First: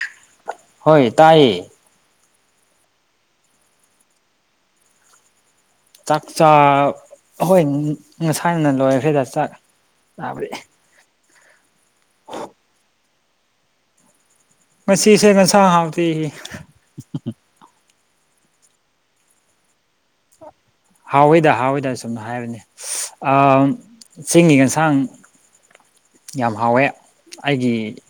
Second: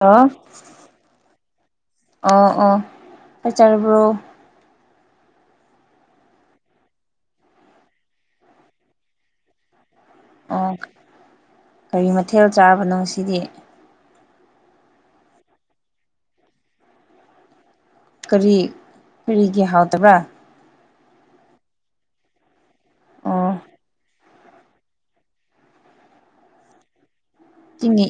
hello ꯍꯣꯏ ꯇꯥꯏꯌꯦ ꯑꯣ ꯑꯣ ꯆꯥꯛꯆꯔꯕ꯭ꯔꯣ ꯆꯥꯛ ꯆꯥ ꯍꯣꯏ ꯉꯁꯥꯏꯅ ꯂꯣꯏꯈ꯭ꯌꯦꯗ ꯆꯥꯛ ꯆꯥꯕꯗꯤ ꯑꯣ ꯀꯔꯤ ꯃꯊꯦꯜ ꯆꯥꯕꯅꯣ ꯉꯁꯤꯗꯤ ꯉꯁꯤꯁꯦ ꯌꯦꯟꯁꯥꯡ ꯍꯥꯎꯇꯤ ꯀꯔꯤ ꯀꯔꯤꯒꯤ ꯍꯥꯎꯇꯕ꯭ꯔꯥ ꯍꯥꯎꯋꯤꯗ ꯍꯥꯎꯋꯤꯗ ꯁꯨꯝ ꯍꯥꯏꯕꯅꯤ ꯑꯣ ꯑꯥꯝ ꯆꯤꯡꯒꯤ ꯌꯦꯟꯁꯥꯡ ꯌꯥꯝ ꯍꯥꯎꯋꯦ ꯑꯩꯒꯤ ꯆꯤꯡꯒꯤ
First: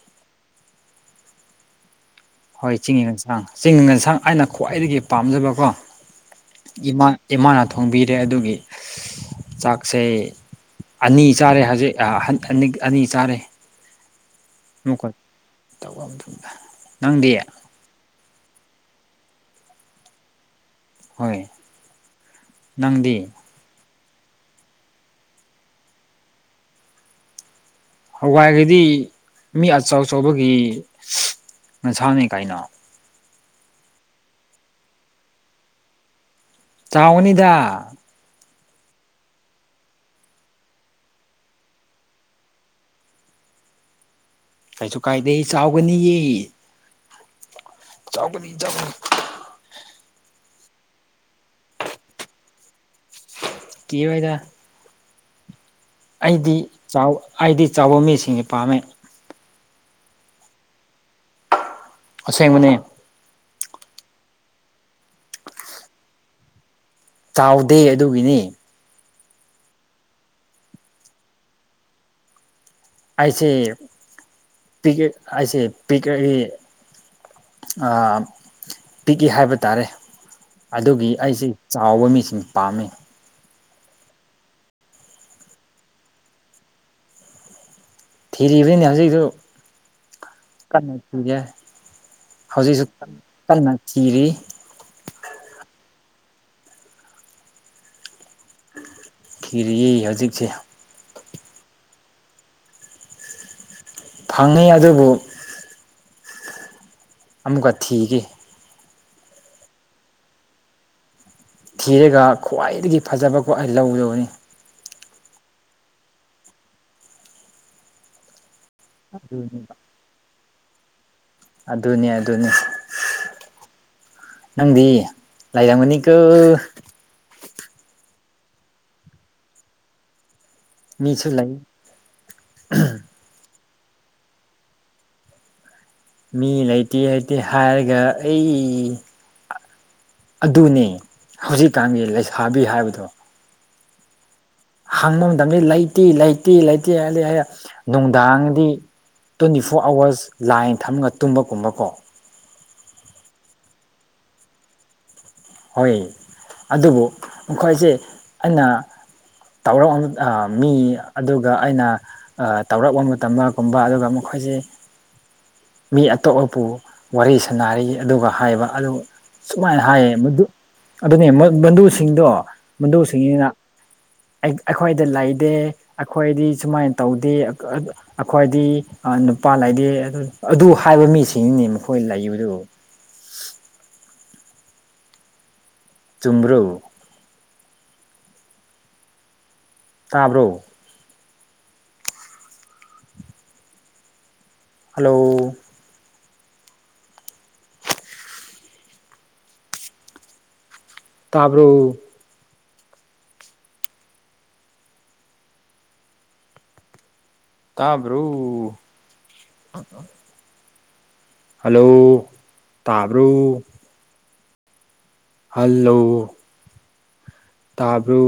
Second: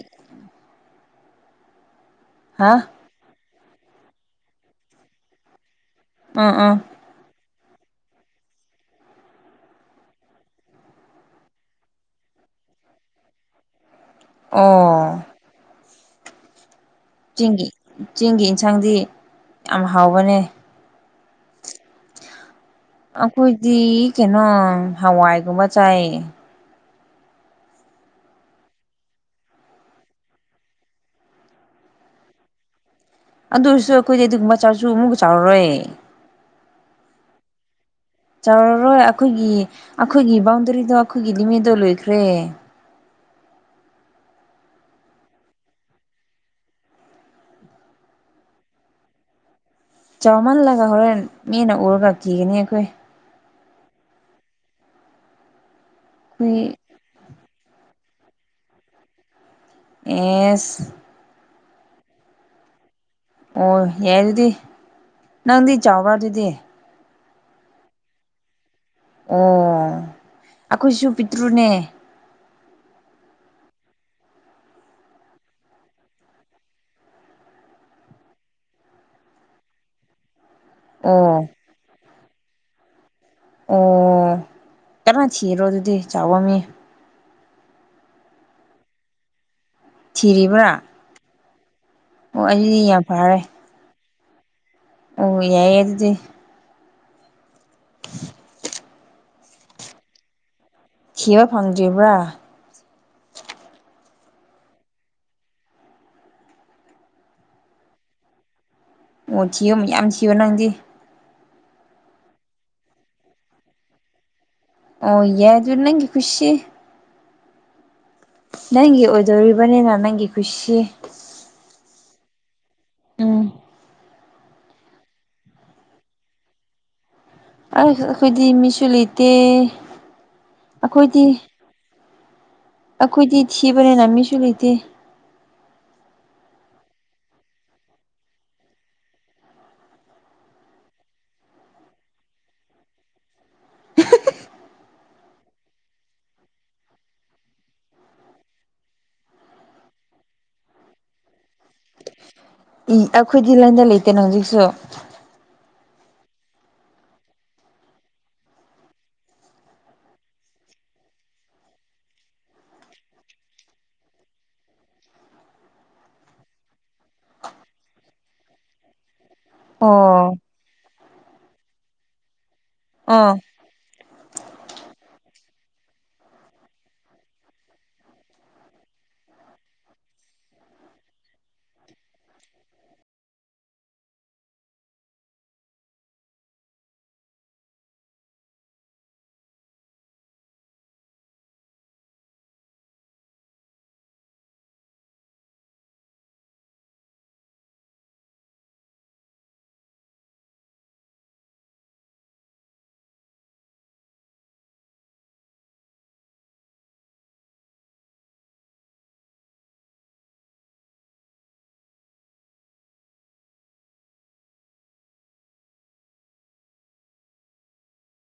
ꯍꯥ ꯍꯣꯏ ꯆꯤꯡꯒꯤ ꯌꯦꯟꯁꯥꯡ ꯆꯤꯡ ꯌꯦꯟꯁꯥꯡ ꯍꯥꯏꯅ ꯈ꯭ꯋꯥꯏꯗꯒꯤ ꯄꯥꯝꯖꯕꯀꯣ ꯑꯥ ꯑꯥ ꯏꯃꯥ ꯏꯃꯥꯅ ꯊꯣꯡꯕꯤꯔꯦ ꯑꯗꯨꯒꯤ ꯆꯥꯛꯁꯦ ꯑꯅꯤ ꯆꯥꯔꯦ ꯍꯧꯖꯤꯛ ꯑ ꯑꯅꯤ ꯑꯅꯤ ꯆꯥꯔꯦ ꯑꯣ ꯃꯈꯣꯏ ꯇꯧꯕ ꯃꯇꯨꯡꯗ ꯆꯤꯡꯒꯤ ꯆꯤꯡꯒꯤ ꯏꯟꯁꯥꯡꯗꯤ ꯌꯥꯝ ꯍꯥꯎꯕꯅꯦ ꯍꯣꯏ ꯅꯪꯗꯤ ꯑꯈꯣꯏꯗꯤ ꯀꯩꯅꯣ ꯍꯋꯥꯏꯒꯨꯝꯕ ꯆꯥꯏꯌꯦ ꯍꯋꯥꯏꯒꯗꯤ ꯃꯤ ꯑꯆꯧ ꯑꯆꯧꯕꯒꯤ ꯍꯦꯟꯁꯥꯡꯅꯦ ꯀꯩꯅꯣ ꯑꯗꯨ ꯑꯣꯏꯔꯁꯨ ꯑꯈꯣꯏꯗꯤ ꯑꯗꯨꯒꯨꯝꯕ ꯆꯥꯔꯁꯨ ꯑꯃꯨꯛꯀ ꯆꯥꯎꯔꯔꯣꯏꯌꯦ ꯆꯥꯎꯒꯅꯤꯗ ꯆꯥꯎꯔꯔꯣꯏ ꯑꯈꯣꯏꯒꯤ ꯑꯈꯣꯏꯒꯤ ꯕꯥꯎꯟꯗꯔꯤꯗꯣ ꯑꯈꯣꯏꯒꯤ ꯂꯤꯃꯤꯠꯗꯣ ꯂꯣꯏꯈ꯭ꯔꯦ ꯀꯩꯁꯨ ꯀꯥꯏꯗꯦ ꯆꯥꯎꯒꯅꯤꯌꯦ ꯆꯥꯎꯒꯅꯤ ꯆꯒꯅꯤ ꯆꯥꯎꯃꯜꯂꯒ ꯍꯣꯔꯦꯟ ꯃꯤꯅ ꯎꯔꯒ ꯀꯤꯒꯅꯤ ꯑꯩꯈꯣꯏ ꯀꯤꯔꯣꯏꯗ ꯑꯩꯗꯤ ꯑꯩꯈꯣꯏ ꯆꯥꯎ ꯑꯩꯗꯤ ꯆꯥꯎꯕ ꯃꯤꯁꯤꯡꯒꯤ ꯄꯥꯝꯃꯦ ꯑꯦꯁ ꯑꯁꯦꯡꯕꯅꯦ ꯑꯣ ꯌꯥꯏ ꯑꯗꯨꯗꯤ ꯅꯪꯗꯤ ꯆꯥꯎꯕ꯭ꯔꯥ ꯑꯗꯨꯗꯤ ꯆꯥꯎꯗꯦ ꯑꯗꯨꯒꯤꯅꯤ ꯑꯣ ꯑꯩꯈꯣꯏꯁꯨ ꯄꯤꯛꯇ꯭ꯔꯨꯅꯦ ꯑꯩꯁꯦ [unintelligible] ꯑꯩꯁꯦ ꯄꯤ [unintelligible] ꯑꯥ ꯄꯤꯛꯏ ꯍꯥꯏꯕ ꯇꯥꯔꯦ ꯑꯗꯨꯒꯤ ꯑꯣ ꯑꯩꯁꯤ ꯆꯥꯎꯕ ꯃꯤꯁꯤꯡ ꯄꯥꯝꯃꯤ ꯑꯣ ꯀꯟꯅ ꯊꯤꯔꯣ ꯑꯗꯨꯗꯤ ꯆꯥꯎꯕ ꯃꯤ ꯊꯤꯔꯤꯕꯅꯤꯅꯦ ꯍꯧꯖꯤꯛꯁꯨ ꯊꯤꯔꯤꯕ꯭ꯔꯥ ꯀꯟꯅ ꯊꯤꯒꯦ ꯑꯣ ꯍꯧꯖꯤꯛꯁꯨ ꯑꯗꯨꯗꯤ ꯌꯥꯝ ꯐꯔꯦ ꯀꯟꯅ ꯊꯤꯔꯤ ꯑꯣ ꯌꯥꯏꯌꯦ ꯑꯗꯨꯗꯤ [unintelligible] ꯊꯤꯔꯤꯌꯦ ꯍꯧꯖꯤꯛꯁꯦ ꯊꯤꯕ ꯐꯪꯗ꯭ꯔꯤꯕ꯭ꯔꯥ ꯐꯪꯉꯦ ꯑꯗꯨꯕꯨ ꯑꯃꯨꯛꯀ ꯊꯤꯒꯦ ꯑꯣ ꯊꯤꯌꯨ ꯃꯌꯥꯝ ꯊꯤꯌꯨ ꯅꯪꯗꯤ ꯊꯤꯔꯒ ꯈ꯭ꯋꯥꯏꯗꯒꯤ ꯐꯖꯕꯀꯣ ꯑꯩ ꯂꯧꯌꯣꯍꯦ ꯑꯣ ꯌꯥꯏꯗꯣ ꯅꯪꯒꯤ ꯀꯨꯁꯤ ꯅꯪꯒꯤ ꯑꯣꯏꯗꯣꯔꯤꯕꯅꯤꯅ ꯅꯪꯒꯤ ꯀꯨꯁꯤ ꯑꯗꯨꯅꯦ ꯑꯗꯨꯅꯦ ꯎꯝ ꯅꯪꯗꯤ ꯂꯩꯔꯝꯒꯅꯤꯀꯨ ꯑꯁ ꯑꯈꯣꯏꯗꯤ ꯃꯤꯁꯨ ꯂꯩꯇꯦ ꯃꯤꯁꯨ ꯂꯩ ꯑꯈꯣꯏꯗꯤ ꯊꯤꯕꯅꯤꯅ ꯃꯤꯁꯨ ꯂꯩꯇꯦ ꯃꯤ ꯂꯩꯇꯦ ꯂꯩꯇꯦ ꯍꯥꯏꯔꯒ ꯑꯩ ꯑꯗꯨꯅꯦ ꯍꯧꯖꯤꯛꯀꯥꯟꯒꯤ ꯂꯩꯁꯥꯕꯤ ꯍꯥꯏꯕꯗꯣ ꯍꯪꯕ ꯃꯇꯝꯗꯤ ꯂꯩꯇꯦ ꯂꯩꯇꯦ ꯂꯩꯇꯦ ꯍꯥꯏꯗꯤ ꯍꯩꯌꯥ ꯅꯨꯡꯗꯥꯡꯗꯤ ꯇ꯭ꯋꯦꯟꯇꯤ ꯐꯣꯔ ꯑꯋꯔꯁ ꯂꯥꯏꯟ ꯊꯝꯃꯒ ꯇꯨꯝꯕ ꯀꯨꯝꯕꯀꯣ ꯏ ꯑꯩꯈꯣꯏꯗꯤ ꯂꯥꯏꯟꯗ ꯂꯩꯇꯦꯅ ꯍꯧꯖꯤꯛꯁꯨ ꯍꯣꯏ ꯑꯗꯨꯕꯨ ꯃꯈꯣꯏꯁꯦ ꯑꯩꯅ ꯇꯧꯔꯛꯑꯅꯨ ꯑ ꯃꯤ ꯑꯗꯨꯒ ꯑꯩꯅ ꯇꯧꯔꯛꯑꯣ ꯇꯝ ꯃꯒꯨꯝꯕ ꯑꯗꯨꯒ ꯃꯈꯣꯏꯁꯤ ꯃꯤ ꯑꯇꯣꯞꯑꯄꯨ ꯋꯥꯔꯤ ꯁꯥꯟꯅꯔꯤ ꯑꯗꯨꯒ ꯍꯥꯏꯕ ꯑꯗꯨ ꯁꯨꯃꯥꯏꯅ ꯍꯥꯏꯌꯦ ꯑꯣ ꯃꯗꯨ ꯑꯗꯨꯅꯦ ꯃꯗꯨꯁꯤꯡꯗꯣ ꯑꯥ ꯃꯗꯨꯁꯤꯡꯁꯤꯅ ꯑꯩ ꯑꯩꯈꯣꯏꯗ ꯂꯩꯗꯦ ꯑꯩꯈꯣꯏꯗꯤ ꯁꯨꯃꯥꯏꯅ ꯇꯧꯗꯦ ꯑꯈꯣꯏꯗꯤ ꯅꯨꯄꯥ ꯂꯩꯇꯦ ꯑꯗꯨ ꯑꯗꯨ ꯍꯥꯏꯕ ꯃꯤꯁꯤꯡꯅꯤꯅꯦ ꯃꯈꯣꯏ ꯂꯩꯕꯗꯨ ꯆꯨꯝꯕ꯭ꯔꯣ ꯇꯥꯕ꯭ꯔꯣ ꯍꯜꯂꯣ ꯇꯥꯕ꯭ꯔꯣ ꯇꯥꯕ꯭ꯔꯣ ꯍꯜꯂꯣ ꯇꯥꯕ꯭ꯔꯣ ꯍꯜꯂꯣ ꯇꯥꯕ꯭ꯔꯨ